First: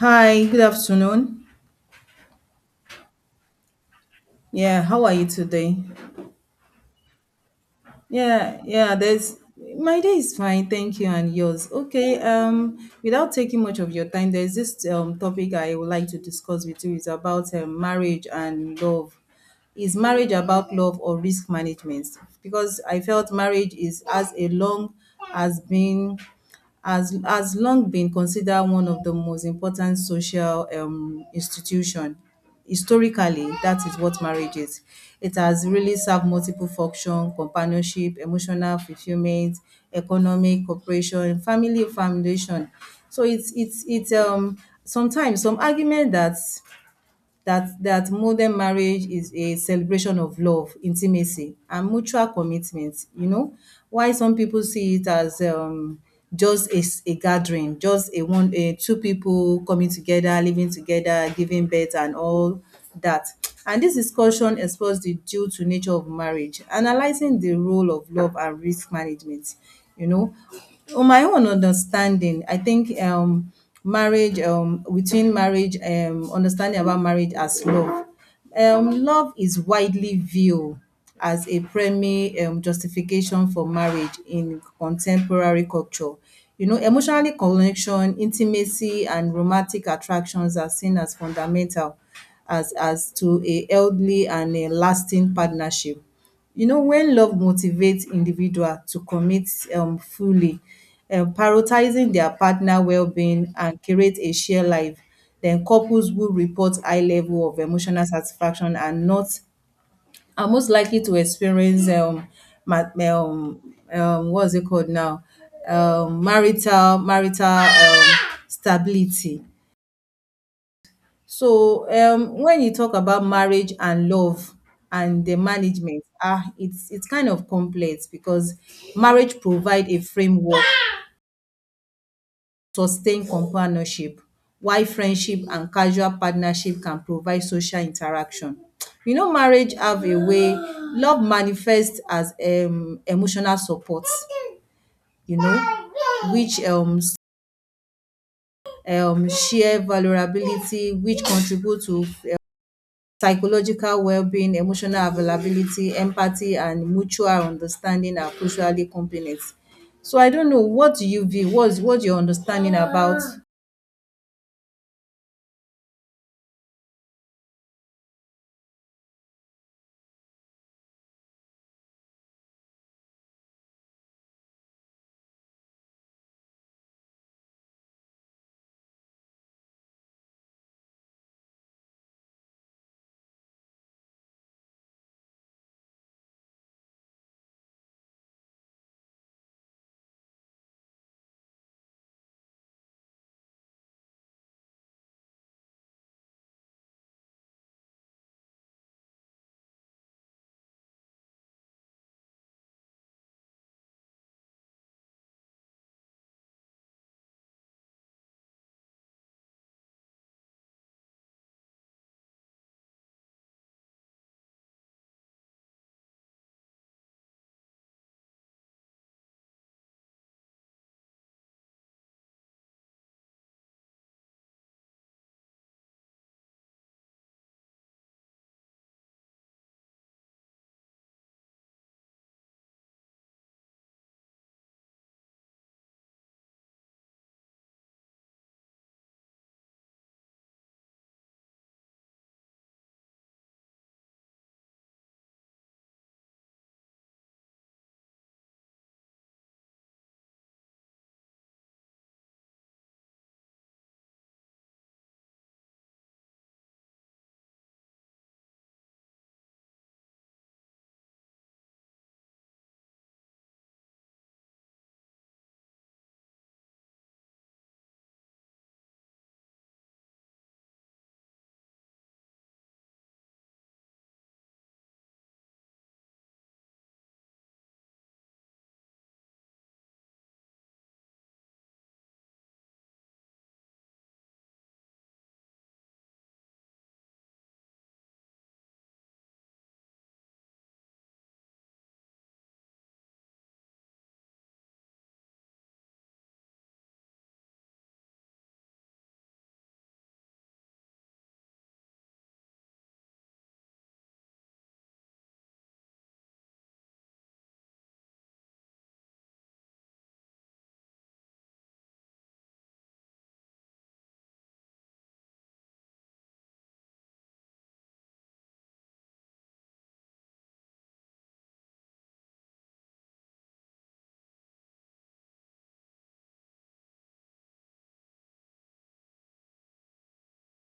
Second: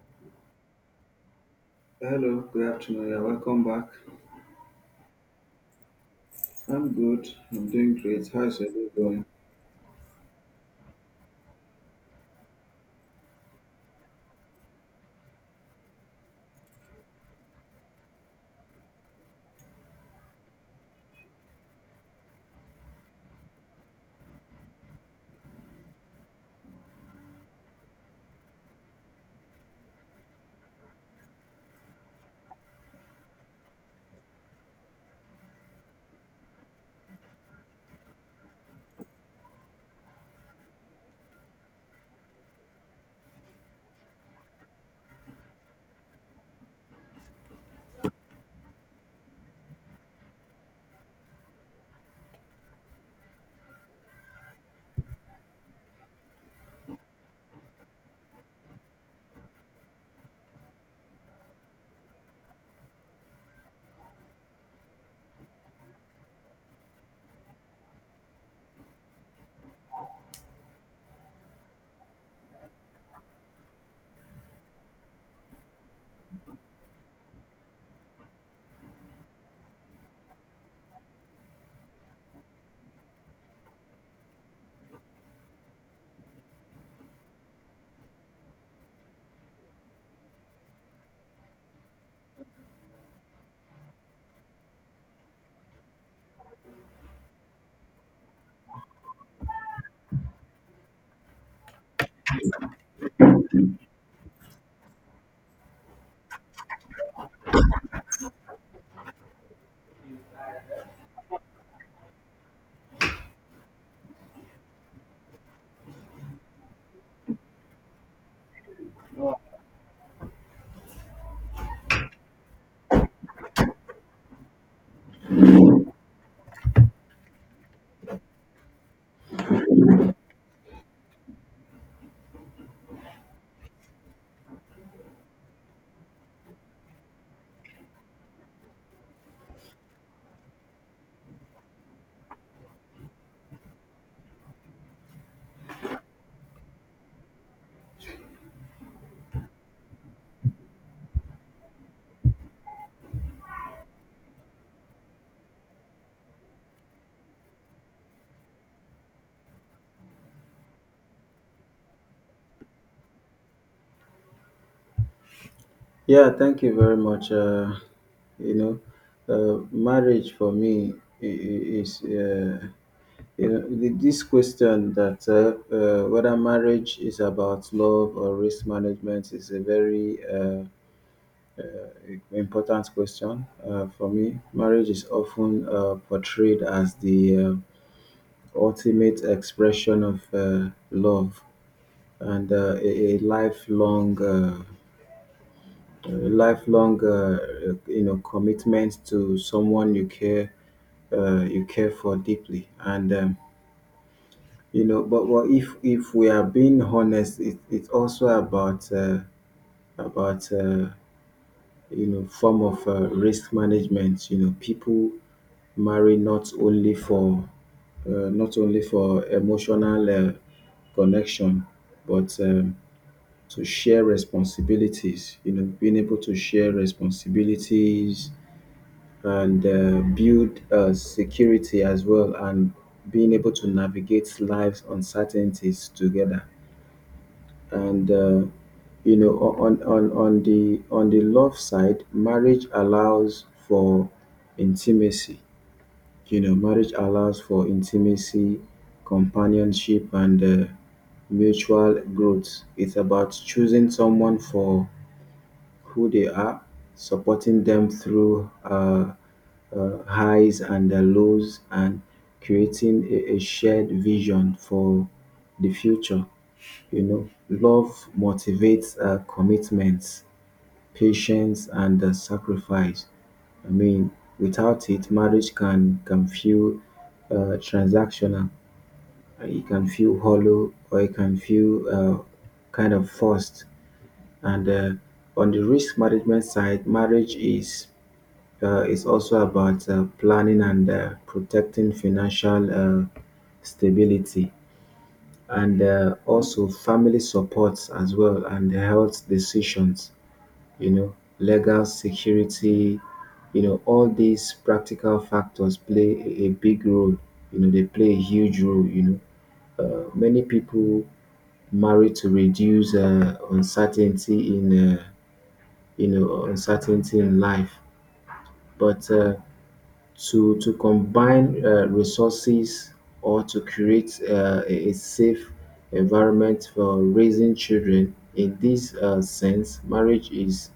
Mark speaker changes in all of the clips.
Speaker 1: Hi, good afternoon.
Speaker 2: Hello, good afternoon. Yeah, welcome back.
Speaker 1: Yeah, how are you today?
Speaker 2: I'm good. I'm doing great. How's
Speaker 1: Yeah,
Speaker 2: your day
Speaker 1: yeah,
Speaker 2: going?
Speaker 1: there's My day is fine, thank you, and yours. Okay, Without taking much of your time, there's this topic I would like to discuss with you. It's about marriage and love. Is marriage about love or risk management? Because I felt marriage is as a long as being as long been considered one of the most important social institution. Historically, that is what marriage is. It has really served multiple function: companionship, emotional fulfillment, economic cooperation, family foundation. So it's sometimes some argument that modern marriage is a celebration of love, intimacy, and mutual commitment. Why some people see it as just a gathering, just a one, a two people coming together, living together, giving birth, and all that. And this discussion explores the due to nature of marriage, analyzing the role of love and risk management. You know, on my own understanding, I think marriage within marriage understanding about marriage as love love is widely viewed as a primary justification for marriage in contemporary culture. You know, emotionally connection, intimacy, and romantic attractions are seen as fundamental as to a healthy and a lasting partnership. You know, when love motivates individual to commit fully, prioritizing their partner well-being and create a shared life, then couples who report high level of emotional satisfaction are not are most likely to experience ma- um, what's it called now? Marital marital stability. So, when you talk about marriage and love and the management, it's kind of complex because marriage provide a framework, sustain companionship, while friendship and casual partnership can provide social interaction. You know, marriage have a way love manifests as emotional support, you know, which share vulnerability, which contribute to psychological well-being. Emotional availability, empathy, and mutual understanding are crucially complements. So I don't know what do you view? What's your understanding about?
Speaker 2: Yeah, thank you very much. You know, marriage for me I- is, you know, th- this question that whether marriage is about love or risk management is a very important question for me. Marriage is often portrayed as the ultimate expression of love and a lifelong you know commitment to someone you care for deeply and you know but well, if we are being honest, it's also about about uh, form of risk management. You know, people marry not only for emotional connection, but to share responsibilities. You know, being able to share responsibilities and build security as well, and being able to navigate life's uncertainties together. And You know, on the love side, marriage allows for intimacy. You know, marriage allows for intimacy, companionship, and mutual growth. It's about choosing someone for who they are, supporting them through highs and the lows, and creating a shared vision for the future. You know, love motivates commitments, patience, and sacrifice. I mean, without it, marriage can feel transactional. It can feel hollow, or it can feel kind of forced. And On the risk management side, marriage is also about planning and protecting financial stability, and also family supports as well, and the health decisions. You know, legal security. You know, all these practical factors play a big role. You know, they play a huge role. You know, many people marry to reduce uncertainty in. You know, uncertainty in life. But to combine resources or to create a safe environment for raising children. In this sense, marriage is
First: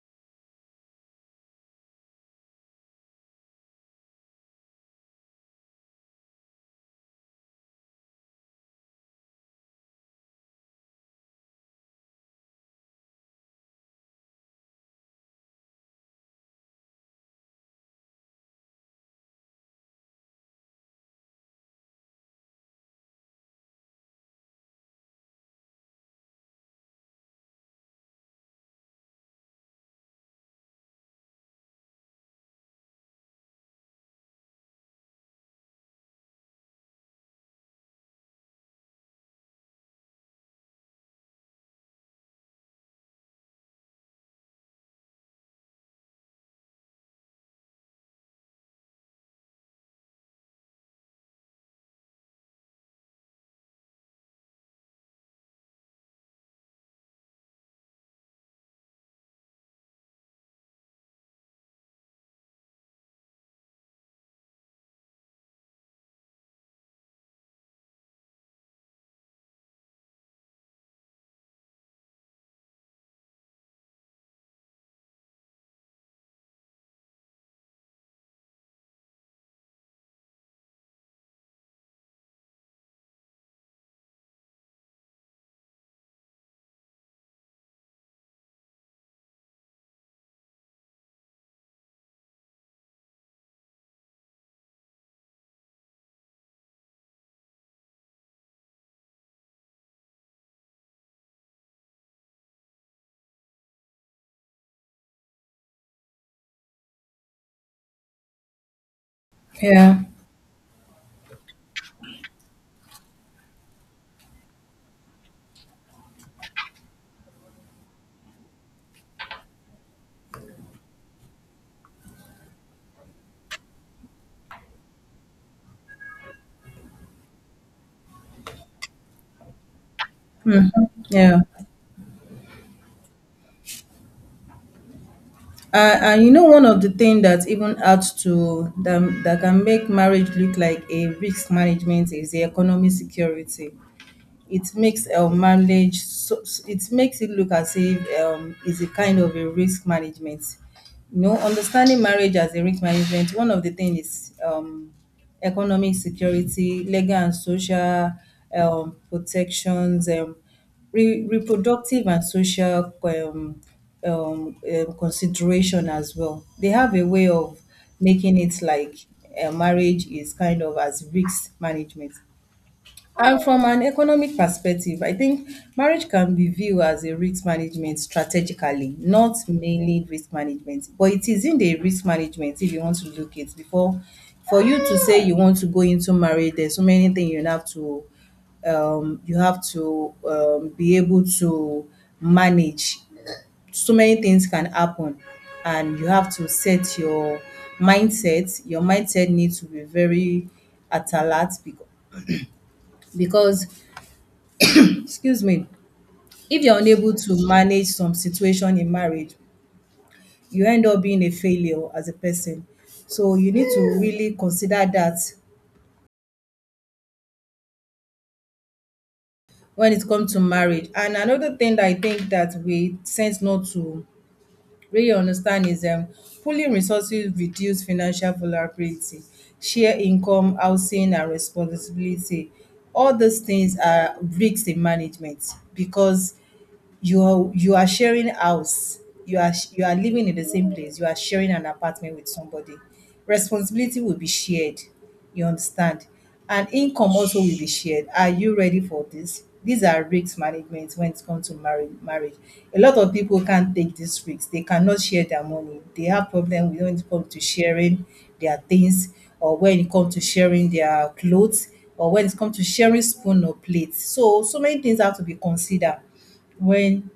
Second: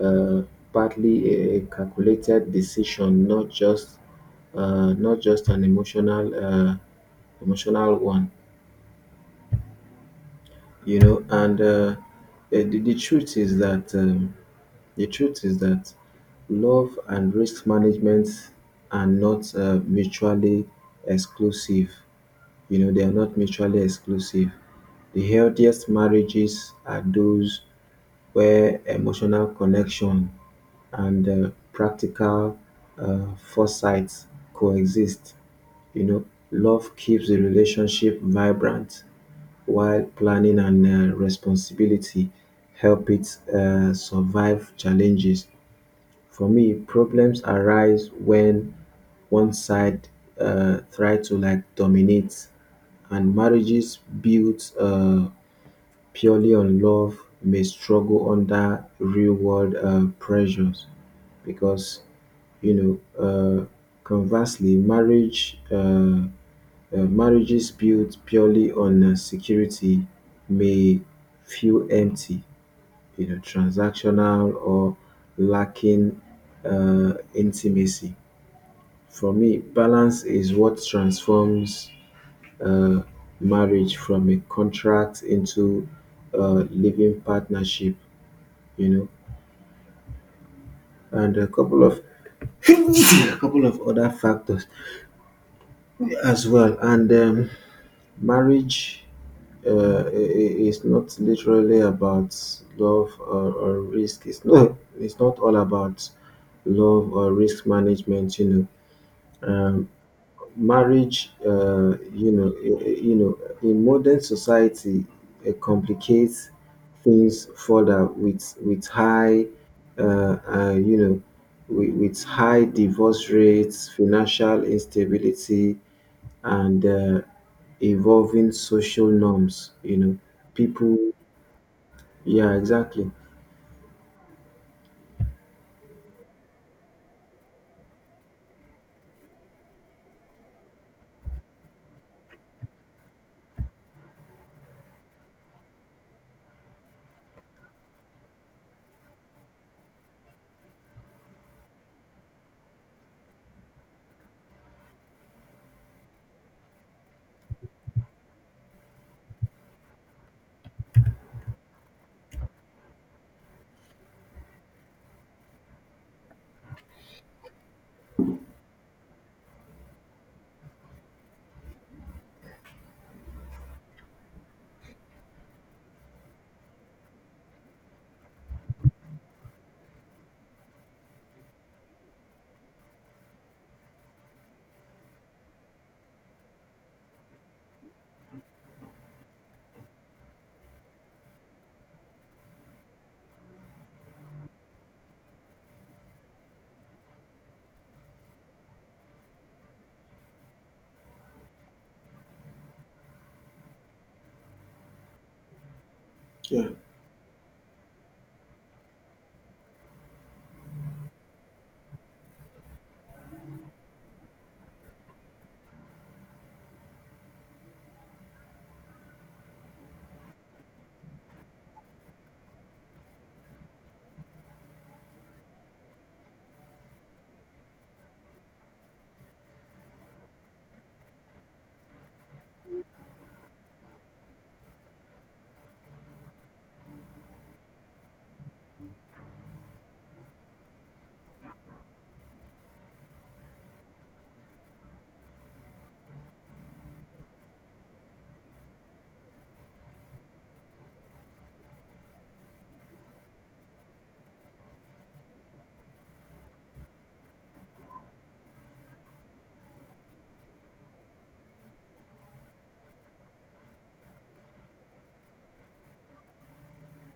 Speaker 2: uh, partly a calculated decision, not just an emotional one, you know. And the truth is that. The truth is that love and risk management are not mutually exclusive. You know, they are not mutually exclusive. The healthiest marriages are those where emotional connection and practical uh, foresight coexist. You know, love keeps the relationship vibrant, while planning and responsibility help it survive challenges. For me, problems arise when one side try to like dominate, and marriages built purely on love may struggle under real world pressures because you know. Uh, conversely, marriages built purely on security may feel empty, you know, transactional or lacking intimacy. For me, balance is what transforms uh, marriage from a contract into a living partnership, you know, and a couple of a couple of other factors as well. And Marriage uh, i- is not literally about love or risk. It's not. It's not all about love or risk management. Know, um,
Speaker 1: Yeah,
Speaker 2: Marriage, you know, in modern society it complicates things further with high you know, with high divorce rates, financial instability, and evolving social norms. You know, people,
Speaker 1: yeah.
Speaker 2: yeah, exactly.
Speaker 1: And you know, one of the things that even adds to them that can make marriage look like a risk management is the economic security. It makes marriage it makes it look as if it's a kind of a risk management. You know, understanding marriage as a risk management, one of the things is economic security, legal and social protections, reproductive and social consideration as well. They have a way of making it like marriage is kind of as risk management. And from an economic perspective, I think marriage can be viewed as a risk management strategically, not mainly risk management, but it is isn't a risk management. If you want to look it before, for you to say you want to go into marriage, there's so many things you have to be able to manage. So many things can happen and you have to set your mindset. Your mindset needs to be very alert, because because excuse me, if
Speaker 2: Yeah.
Speaker 1: you're unable to manage some situation in marriage, you end up being a failure as a person. So you need to really consider that when it comes to marriage. And another thing that I think that we tend not to really understand is pooling resources reduce financial vulnerability, share income, housing, and responsibility. All those things are risks in management, because you are sharing house, you are you are living in the same place, you are sharing an apartment with somebody. Responsibility will be shared, you understand, and income also will be shared. Are you ready for this? These are risk management when it comes to marriage. A lot of people can't take these risks. They cannot share their money. They have problem with when it comes to sharing their things, or when it comes to sharing their clothes, or when it comes to sharing spoon or plate. So so many things have to be considered when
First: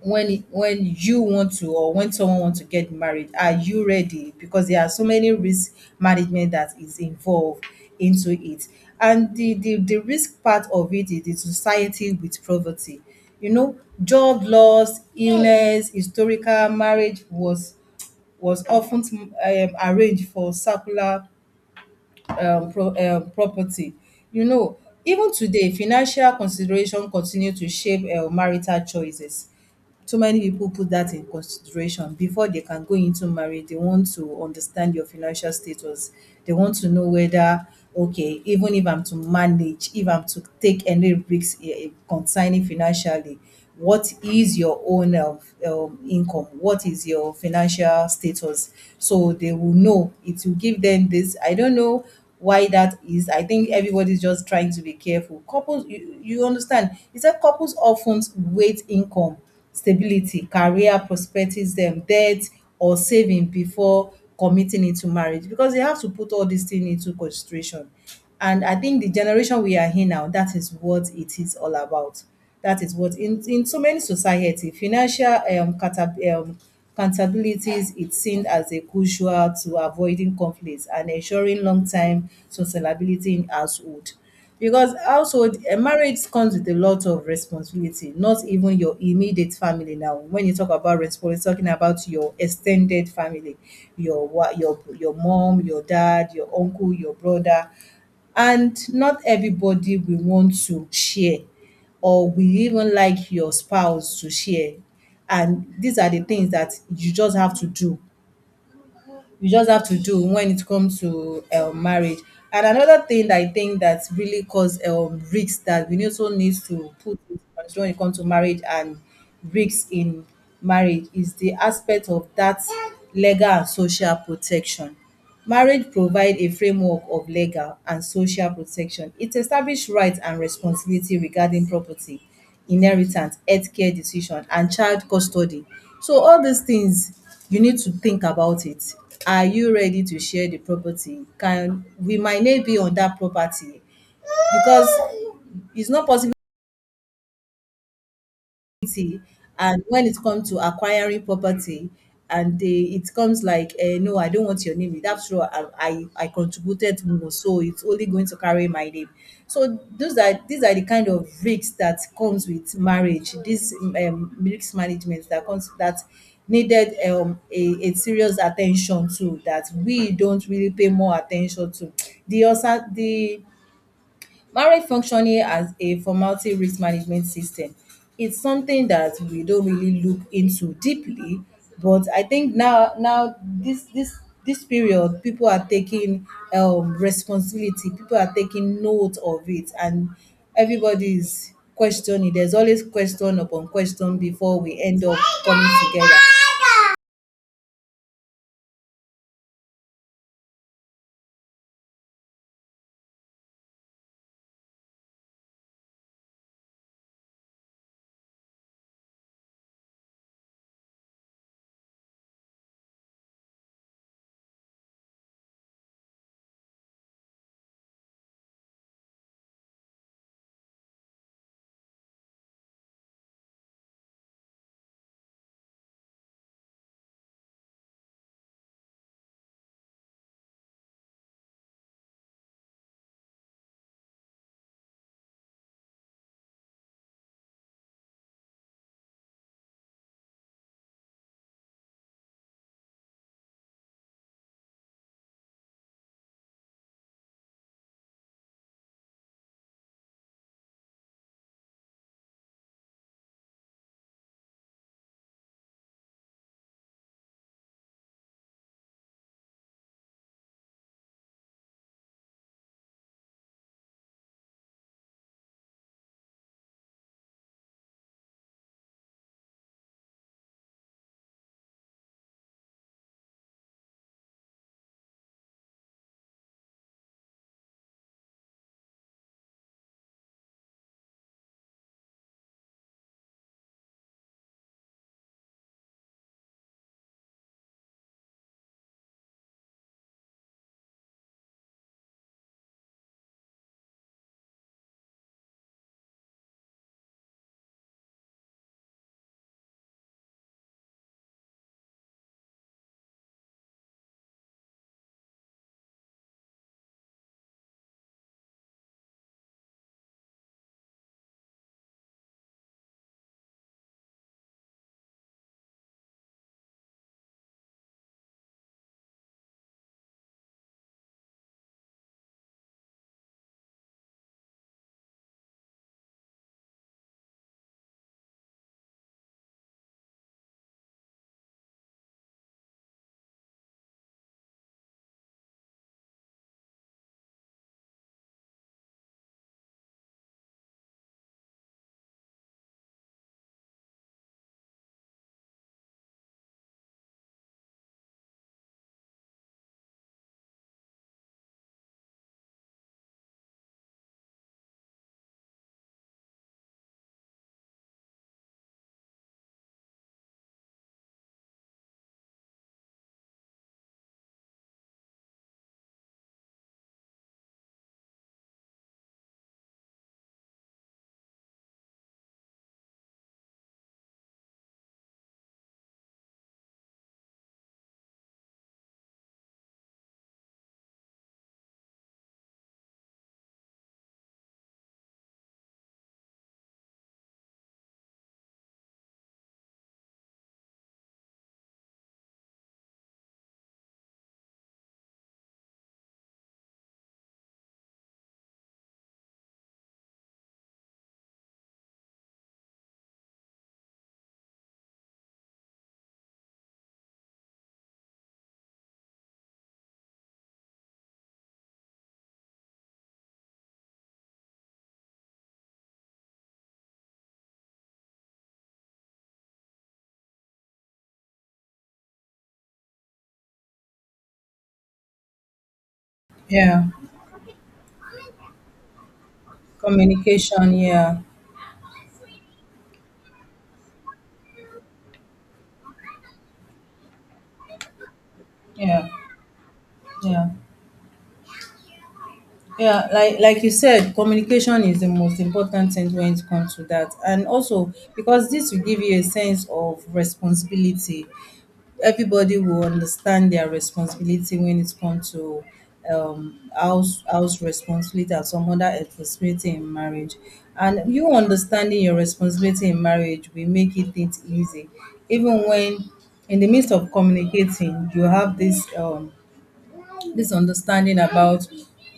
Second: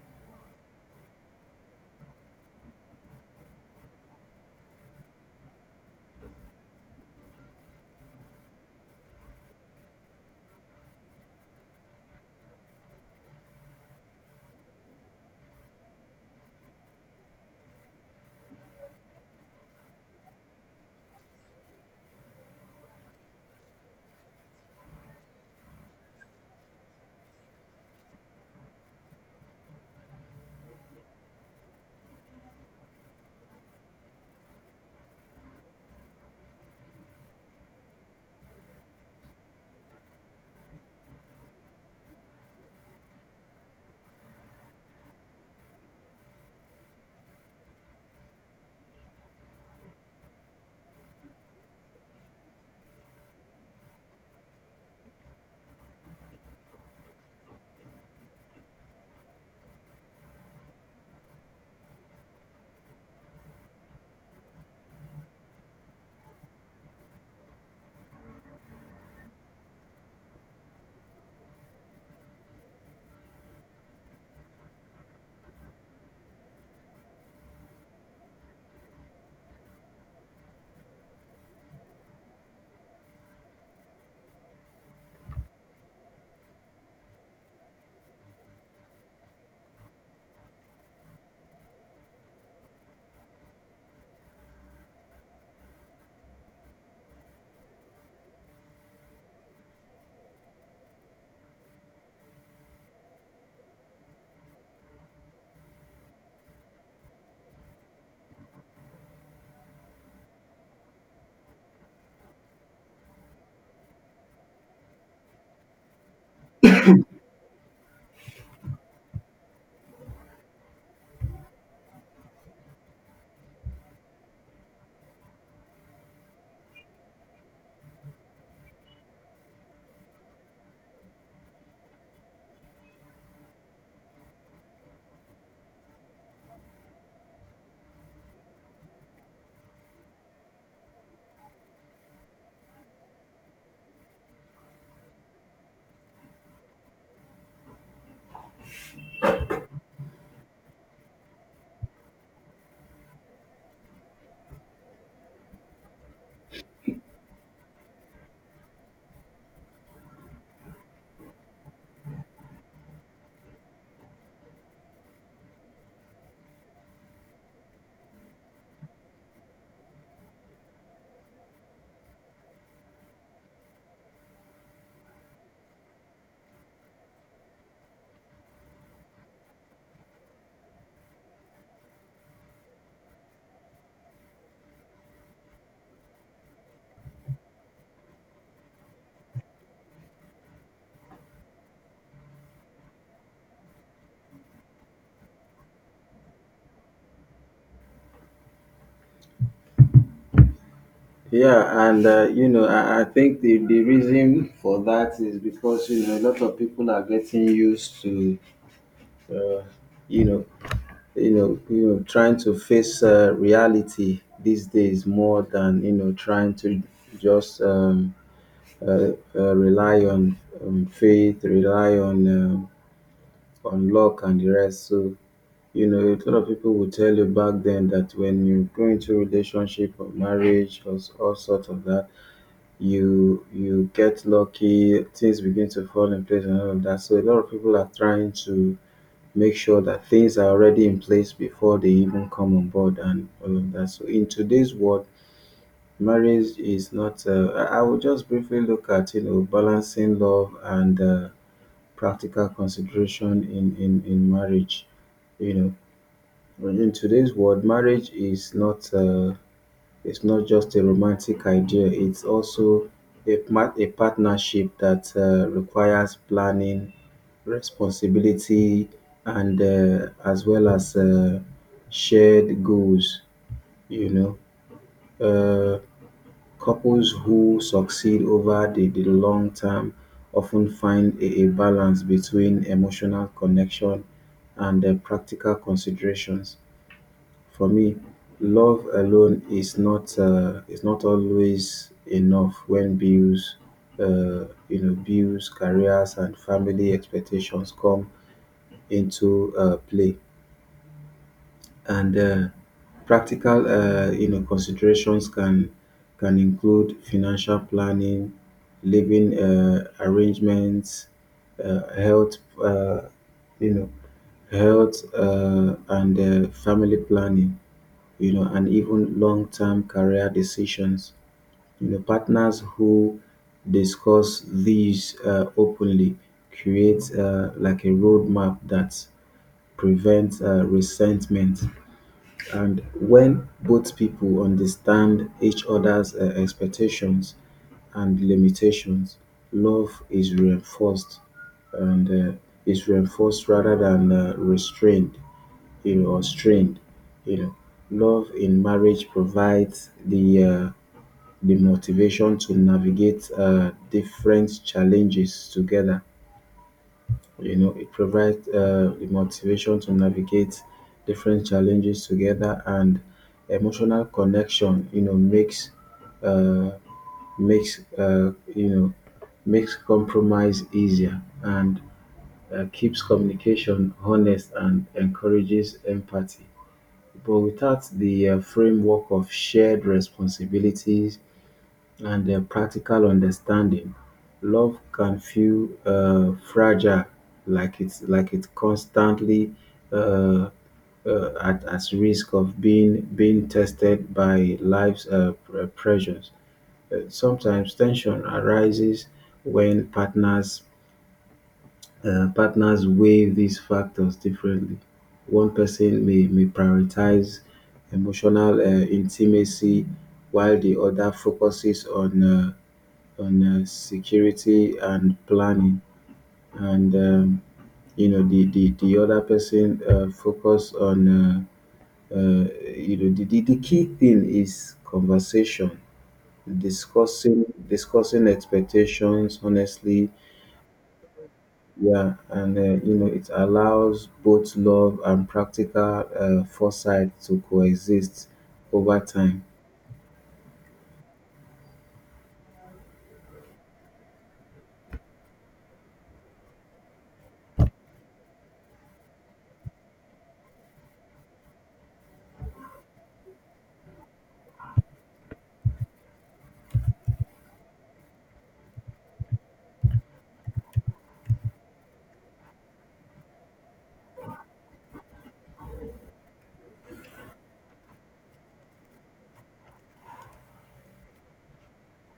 Speaker 1: you want to, or when someone wants to get married. Are you ready? Because there are so many risk management that is involved into it. And the risk part of it is the society with poverty, you know, job loss, illness. Historical marriage was often arranged for circular property. You know, even today financial consideration continue to shape marital choices. Too many people put that in consideration before they can go into marriage. They want to understand your financial status. They want to know whether, okay, even if I'm to manage, if I'm to take any risks concerning financially, what is your own income? What is your financial status? So they will know. It will give them this. I don't know why that is. I think everybody's just trying to be careful. Couples, you understand, he said couples often wait income, stability, career prospectives, them debt or saving before committing into marriage, because they have to put all these things into consideration. And I think the generation we are in now, that is what it is all about. That is what in, so many society, financial accountabilities it's seen as a crucial to avoiding conflicts and ensuring long-term sustainability in household. Because household, a marriage comes with a lot of responsibility, not even your immediate family now. When you talk about responsibility, talking about your extended family, your mom, your dad, your uncle, your brother. And not everybody will want to share, or will even like your spouse to share. And these are the things that you just have to do. You just have to do when it comes to marriage. And another thing that I think that really cause risks that we also need to put into consideration when it comes to marriage and risks in marriage is the aspect of that legal and social protection. Marriage provides a framework of legal and social protection. It establishes rights and responsibility regarding property, inheritance, healthcare decision, and child custody. So all these things you need to think about it. Are you ready to share the property? Can we might name be on that property? Because it's not possible. And when it comes to acquiring property, and they it comes like, no, I don't want your name. That's true. I contributed more, so it's only going to carry my name. So those are these are the kind of risks that comes with marriage. This risk management that comes that needed a serious attention to that we don't really pay more attention to. The also the marriage functioning as a formality risk management system, it's something that we don't really look into deeply, but I think now this period people are taking responsibility, people are taking note of it, and everybody is questioning. There's always question upon question before we end up coming together.
Speaker 2: Yeah, and you know, I think the reason for that is because you know a lot of people are getting used to Uh, you know, you know, trying to face reality these days, more than you know trying to just rely on faith, rely on luck and the rest. So you know, a lot of people will tell you back then that when you go into relationship or marriage or all sorts of that, you get lucky, things begin to fall in place and all of that. So a lot of people are trying to make sure that things are already in place before they even come on board and all of that. So in today's world, marriage is not. I will just briefly look at you know balancing love and practical consideration in marriage. You know, But in today's world, marriage is not. It's not just a romantic idea. It's also a partnership that requires planning, responsibility, and as well as shared goals, you know. uh, Couples who succeed over the long term often find a balance between emotional connection and practical considerations. For me, love alone is not always enough when bills, you know, bills, careers, and family expectations come into play. And practical, you know, considerations can include financial planning, living arrangements, uh, health, uh, you know, health, and family planning, you know, and even long-term career decisions. You know, partners who discuss these openly create like a roadmap that prevents resentment. And when both people understand each other's expectations and limitations, love is reinforced, and uh, rather than restrained, you know, or strained, you know. Love in marriage provides the motivation to navigate different challenges together. You know, it provides the motivation to navigate different challenges together, and emotional connection, you know, makes uh, makes uh, you know makes compromise easier, and keeps communication honest, and encourages empathy. But without the framework of shared responsibilities and their practical understanding, love can feel fragile, like it's constantly uh, at risk of being tested by life's pressures. Sometimes tension arises when partners weigh these factors differently. One person may prioritize emotional intimacy, while the other focuses on security and planning, and you know the other person focus on uh, you know the key thing is conversation,
Speaker 1: Yeah.
Speaker 2: discussing expectations honestly.
Speaker 1: Communication, yeah.
Speaker 2: Yeah, and you know it allows both love and practical foresight to coexist over
Speaker 1: Yeah.
Speaker 2: time.
Speaker 1: Yeah. Yeah, like you said, communication is the most important thing when it comes to that. And also because this will give you a sense of responsibility. Everybody will understand their responsibility when it comes to house responsibility and some other responsibility in marriage. And you understanding your responsibility in marriage will make it easy. Even when in the midst of communicating, you have this understanding about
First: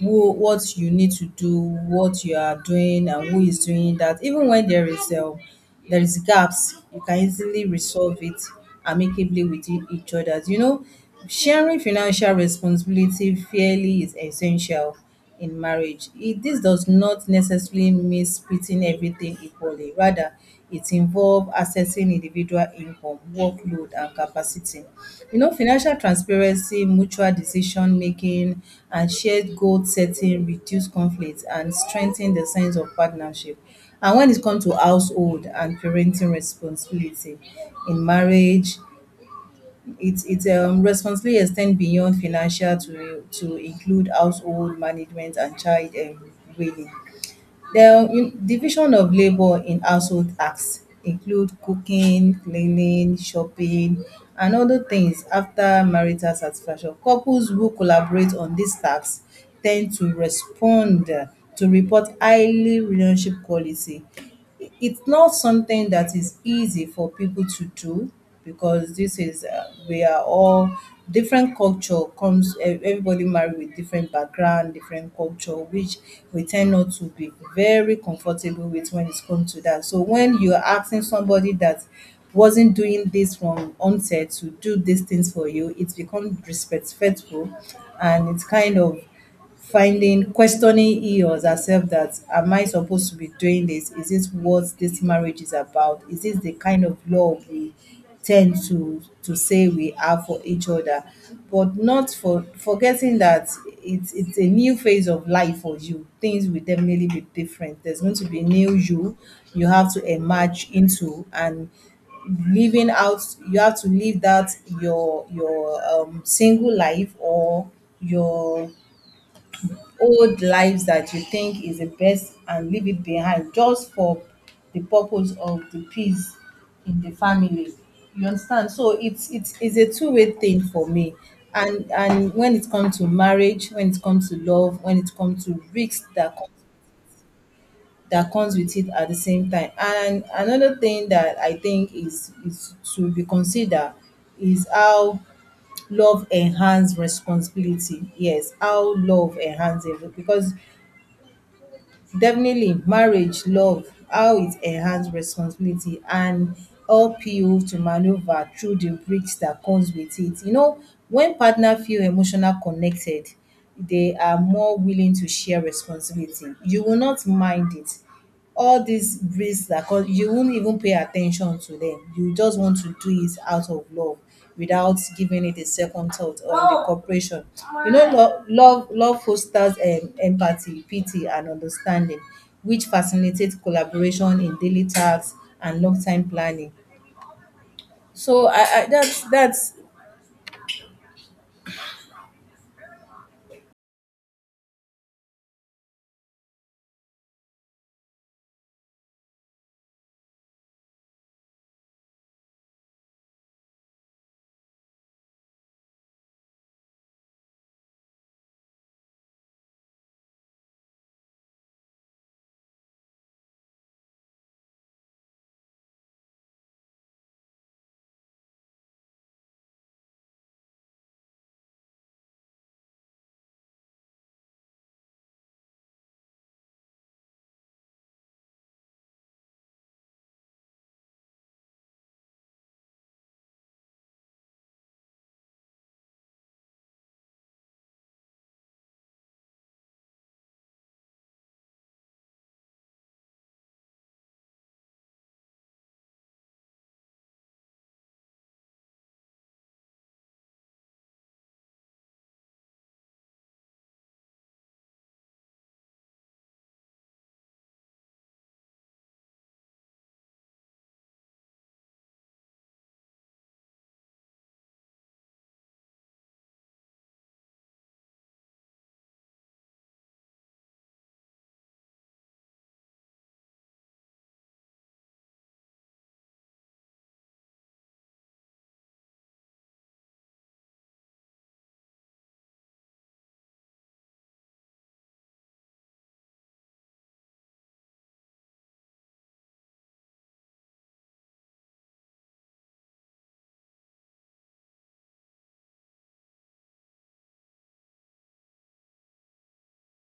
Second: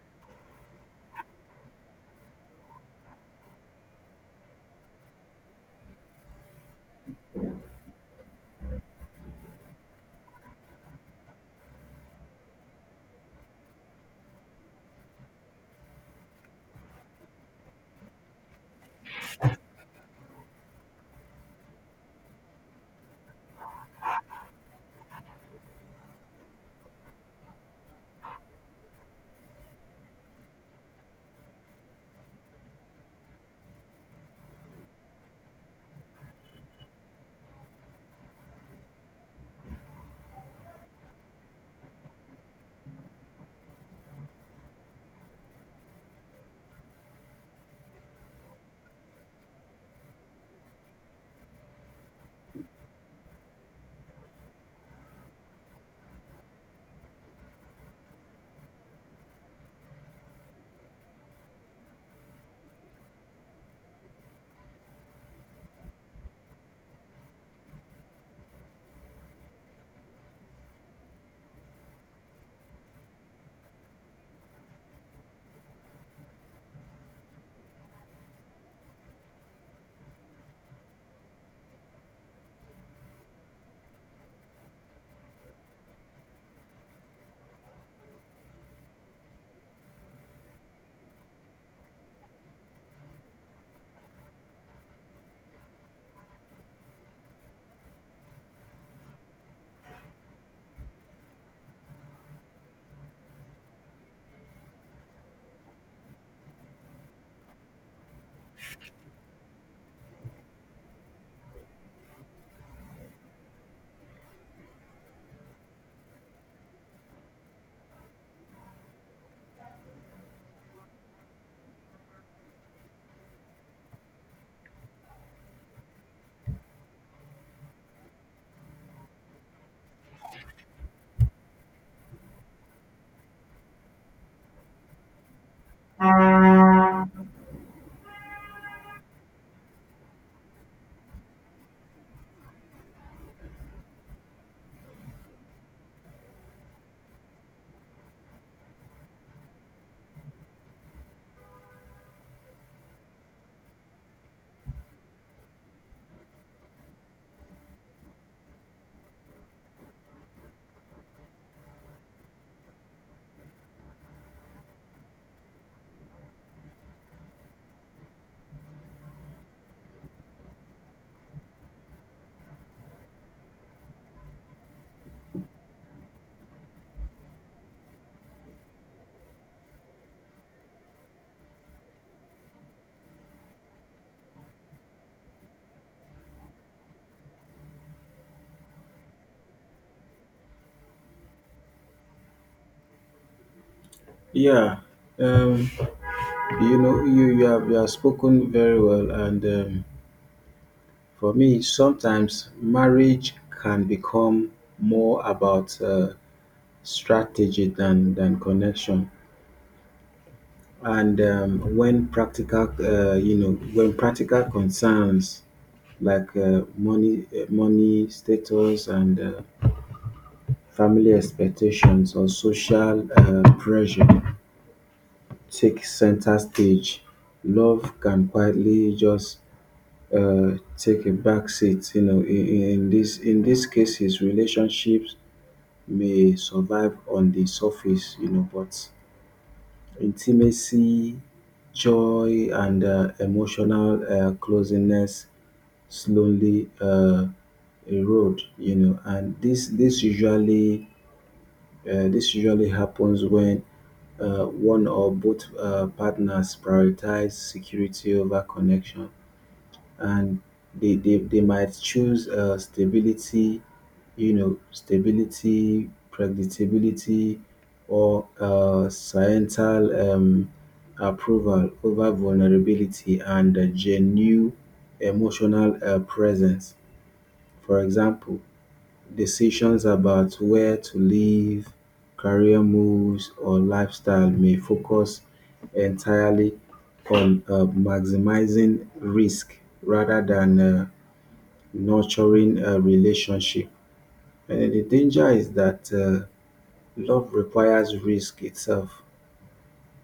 Speaker 1: who what you need to do, what you are doing, and who is doing that. Even when there is gaps, you can easily resolve it amicably with each other. You know, sharing financial responsibility fairly is essential in marriage. This does not necessarily mean splitting everything equally. Rather, it involves assessing individual income, workload, and capacity. You know, financial transparency, mutual decision making, and shared goal setting reduce conflict and strengthen the sense of partnership. And when it comes to household and parenting responsibility in marriage, its responsibility extend beyond financial to include household management and child rearing. The division of labor in household acts include cooking, cleaning, shopping, and other things after marital satisfaction. Couples who collaborate on these tasks tend to report highly relationship quality. It's not something that is easy for people to do, because this is we are all different culture comes, everybody married with different background, different culture, which we tend not to be very comfortable with when it comes to that. So when you're asking somebody that wasn't doing this from onset to do these things for you, it becomes disrespectful, and it's kind of finding, questioning he or herself that, am I supposed to be doing this? Is this what this marriage is about? Is this the kind of love we tend to say we have for each other? But not for forgetting that it's a new phase of life for you. Things will definitely be different. There's going to be new you you have to emerge into and living out. You have to live that, your single life, or your old lives that you think is the best, and leave it behind just for the purpose of the peace in the family. You understand? So it's a two-way thing for me. And when it comes to marriage, when it comes to love, when it comes to risks that comes with it at the same time. And another thing that I think is to be considered is how love enhance responsibility. Yes, how love enhances it, because definitely marriage, love, how it enhances responsibility and help you to maneuver through the risk that comes with it. You know, when partner feel emotional connected, they are more willing to share responsibility. You will not mind it, all these breeds that cause, you won't even pay attention to them. You just want to do it out of love without giving it a second thought or the cooperation. You know, love fosters empathy, pity, and understanding, which facilitates collaboration in daily tasks and long time planning. So I that's.
Speaker 2: Yeah, um, you know you have spoken very well and. For me, sometimes marriage can become more about strategy than connection. And When practical, when practical concerns like money status, and family expectations or social pressure take center stage, love can quietly just uh, take a back seat. You know, in these cases, relationships may survive on the surface, you know, but intimacy, joy, and emotional closeness slowly erode, you know. And this usually happens when one or both partners prioritize security over connection, and they might choose stability, you know, stability, predictability, or societal approval over vulnerability and a genuine emotional presence. For example, decisions about where to live, career moves, or lifestyle may focus entirely on maximizing risk rather than nurturing a relationship. And then the danger is that love requires risk itself,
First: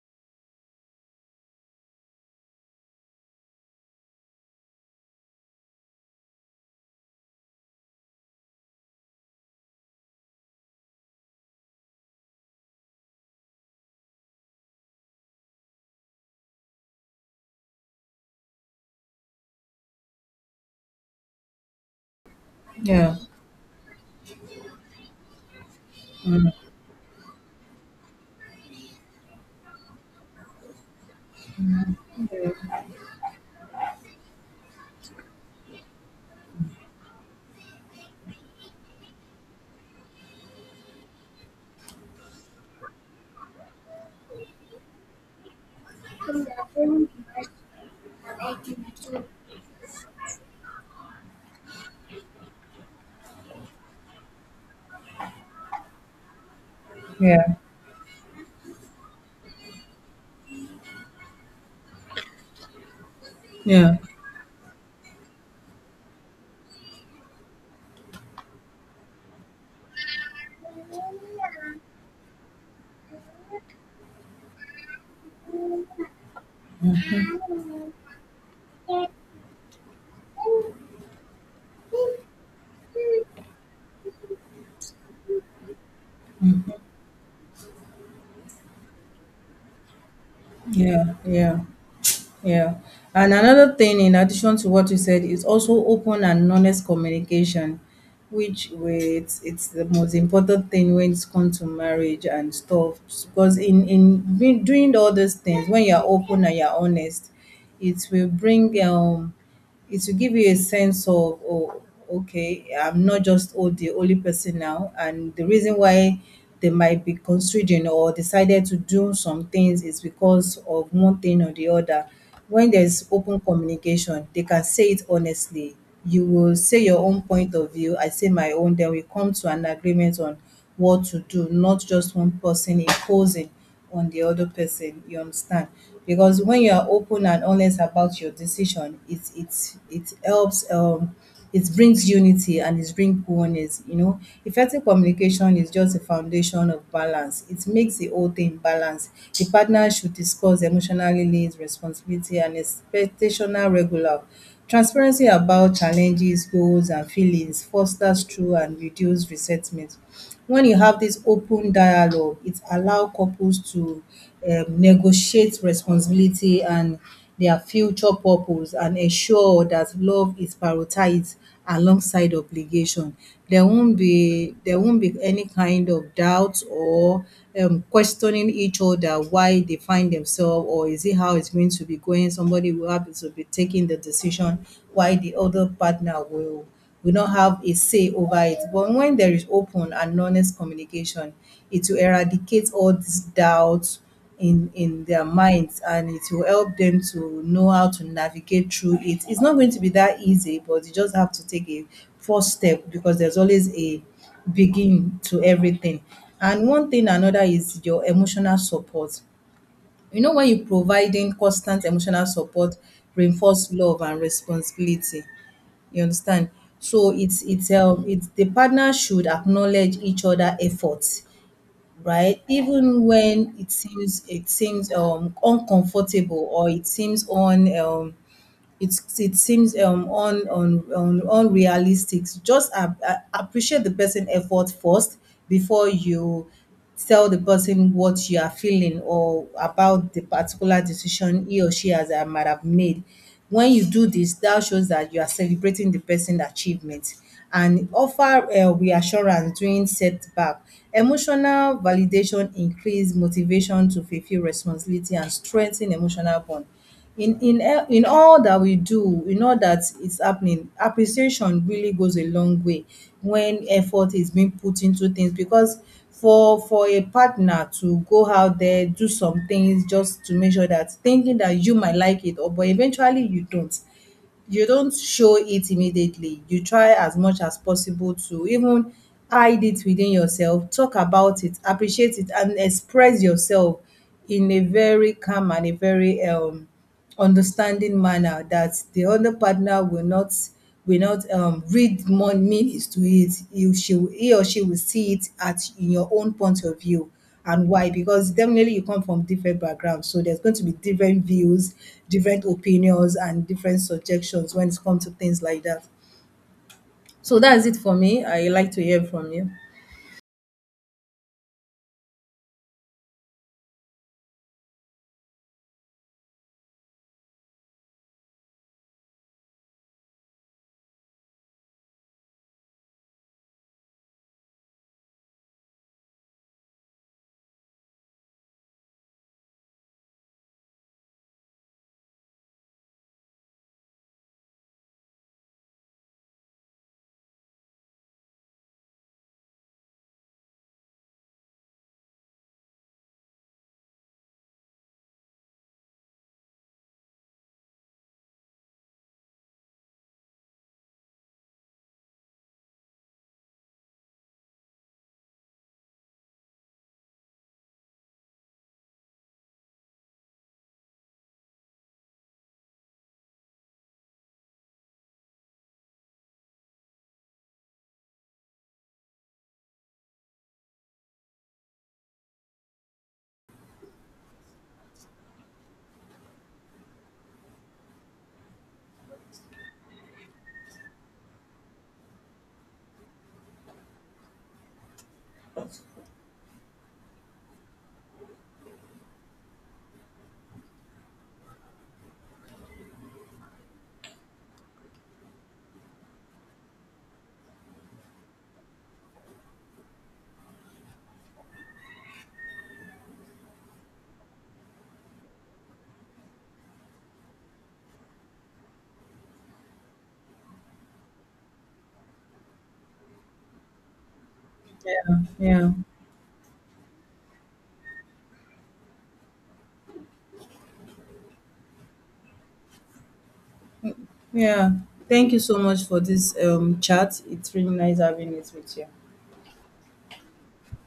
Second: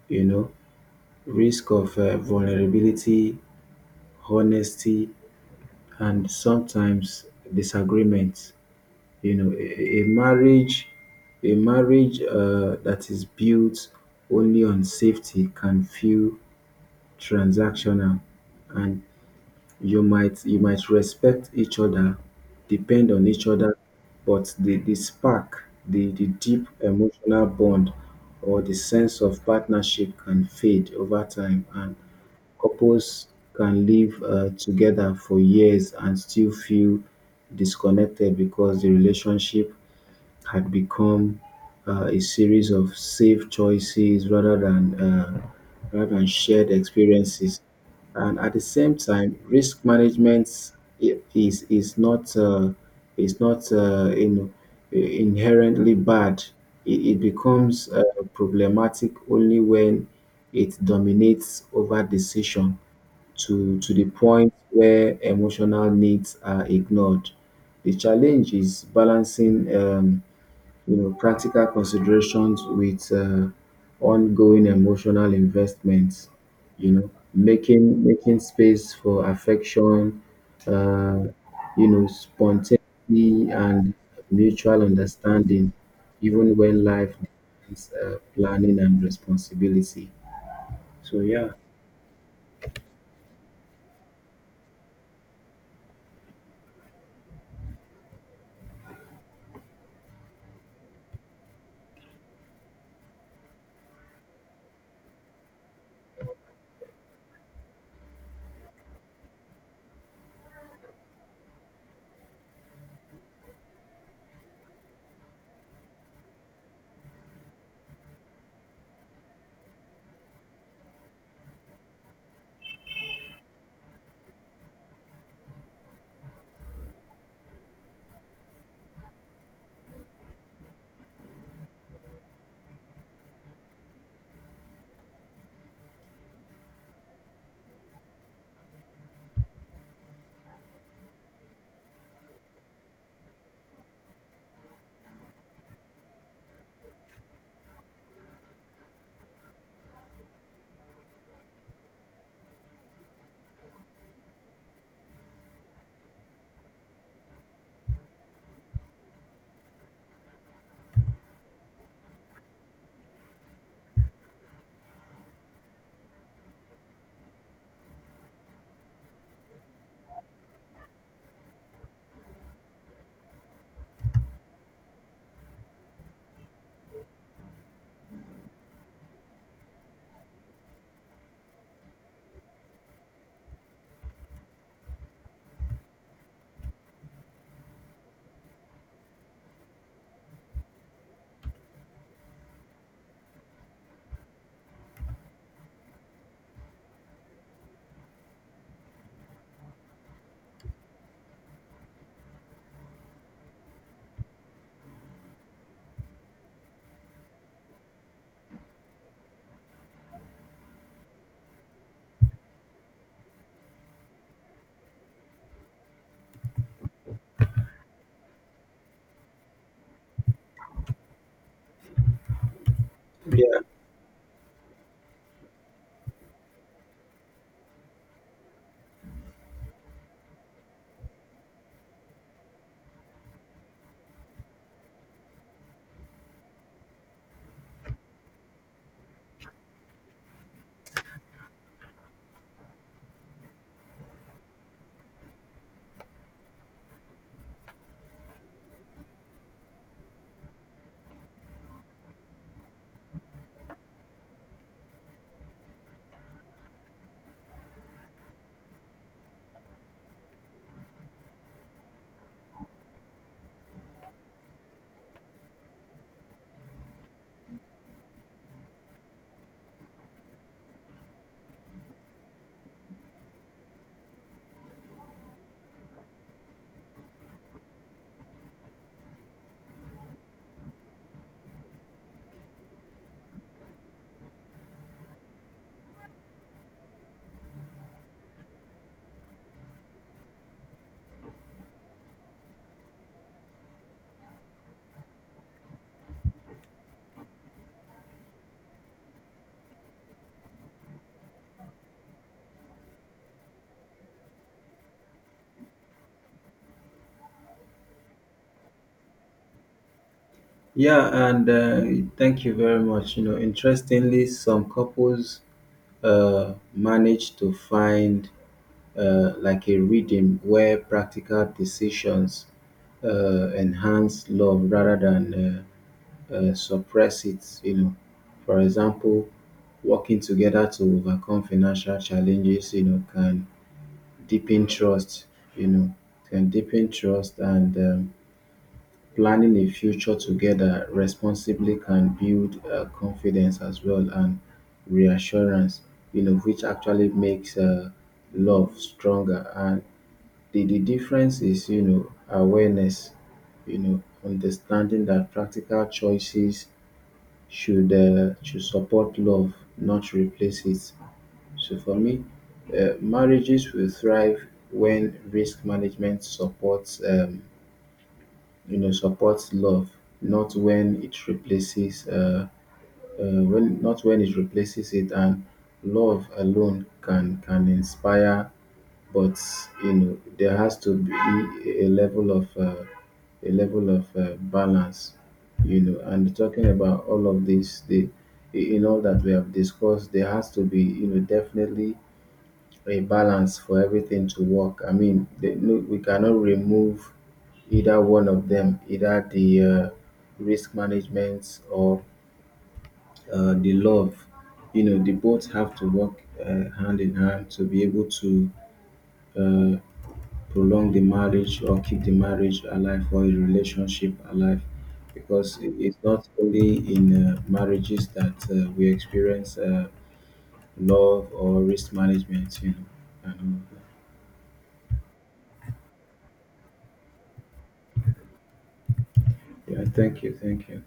Speaker 2: you know, risk of vulnerability, honesty, and sometimes disagreement. You know, a marriage that is built only on safety can feel transactional, and you might respect each other, depend
Speaker 1: Yeah,
Speaker 2: on each other, but the spark, the deep emotional bond or the sense of partnership can fade over time, and couples can live together for years and still feel disconnected because the relationship had become a series of safe choices rather than shared experiences. And at the same time, risk management is not is not uh, in, inherently bad. It
Speaker 1: yeah,
Speaker 2: becomes problematic only when it dominates over decision to
Speaker 1: yeah,
Speaker 2: the point where emotional needs are ignored. The challenge is balancing. You know, practical considerations with ongoing emotional investments. You know, making space for affection, uh, you know, spontaneity and mutual understanding, even when life demands planning and responsibility.
Speaker 1: yeah, yeah. Yeah. And another thing, in addition to what you said, is also open and honest communication, which way it's the most important thing when it comes to marriage and stuff. Because in doing all these things, when you're open and you're honest, it will bring um it will give you a sense of, oh, okay, I'm not just, oh, the only person now, and the reason why they might be considering or decided to do some things is because of one thing or the other. When there's open communication, they can say it honestly. You will say your own point of view, I say my own, then we come to an agreement on what to do, not just one person imposing on the other person. You understand? Because when you are open and honest about your decision, it helps. It brings unity and it brings oneness. You know, effective communication is just a foundation of balance. It makes the whole thing balance. The partner should discuss emotional needs, responsibility, and expectation. Regular transparency about challenges, goals, and feelings fosters true and reduce resentment. When you have this open dialogue, it allow couples to negotiate responsibility and their future purpose, and ensure that love is prioritized alongside obligation. There won't be any kind of doubt or questioning each other why they find themselves, or is it how it's going to be going. Somebody will have to be taking the decision why the other partner will we not have a say over it. But when there is open and honest communication, it will eradicate all these doubts in their minds, and it will help them to know how to navigate through it. It's not going to be that easy, but you just have to take a first step, because there's always a begin to everything. And one thing another is your emotional support. You know, when you're providing constant emotional support, reinforce love and responsibility. You understand? So it's the partner should acknowledge each other efforts, right? Even when it seems uncomfortable, or it seems unrealistic, just appreciate the person effort first before you tell the person what you are feeling or about the particular decision he or she has might have made. When you do this, that shows that you are celebrating the person's achievement and offer reassurance during setback. Emotional validation increase motivation to fulfill responsibility and strengthen emotional bond. In all that we do, in all that is happening, appreciation really goes a long way when effort is being put into things. Because for a partner to go out there do some things just to make sure, that thinking that you might like it, or but eventually you don't, you don't show it immediately, you try as much as possible to even hide it within yourself, talk about it, appreciate it and express yourself in a very calm and a very understanding manner, that the other partner will not read more meanings to it. He or she will see it at in your own point of view. And why? Because definitely you come from different backgrounds, so there's going to be different views, different opinions, and different suggestions when it comes to things like that. So that's it for me. I like to hear from you.
Speaker 2: Yeah, and thank you very much. You know, interestingly, some couples manage to find like a rhythm where practical decisions enhance love rather than suppress it. You know, for example, working together to overcome financial challenges, you know, can deepen trust. You know, can deepen trust, and planning a future together responsibly can build confidence as well, and reassurance. You know, which actually makes love stronger. And the difference is, you know, awareness, you know, understanding that practical choices should support love, not replace it. So for me, marriages will thrive when risk management supports, supports love, not when it replaces, when not when it replaces it. And love alone can inspire, but you know, there has to be a level of balance, you know. And talking about all of this, the in all that we have discussed, there has to be, you know, definitely a balance for everything to work. I mean, no, we cannot remove either one of them, either the risk management or the love. You know, the both have to work hand in hand to be able to uh, prolong the marriage or keep the marriage alive or a relationship alive, because
Speaker 1: Yeah,
Speaker 2: it's not only in marriages that we experience love or risk management, you know. And, all of
Speaker 1: yeah. Thank you so much for this chat. It's really nice having it with you.
Speaker 2: that. Yeah, thank you, thank you.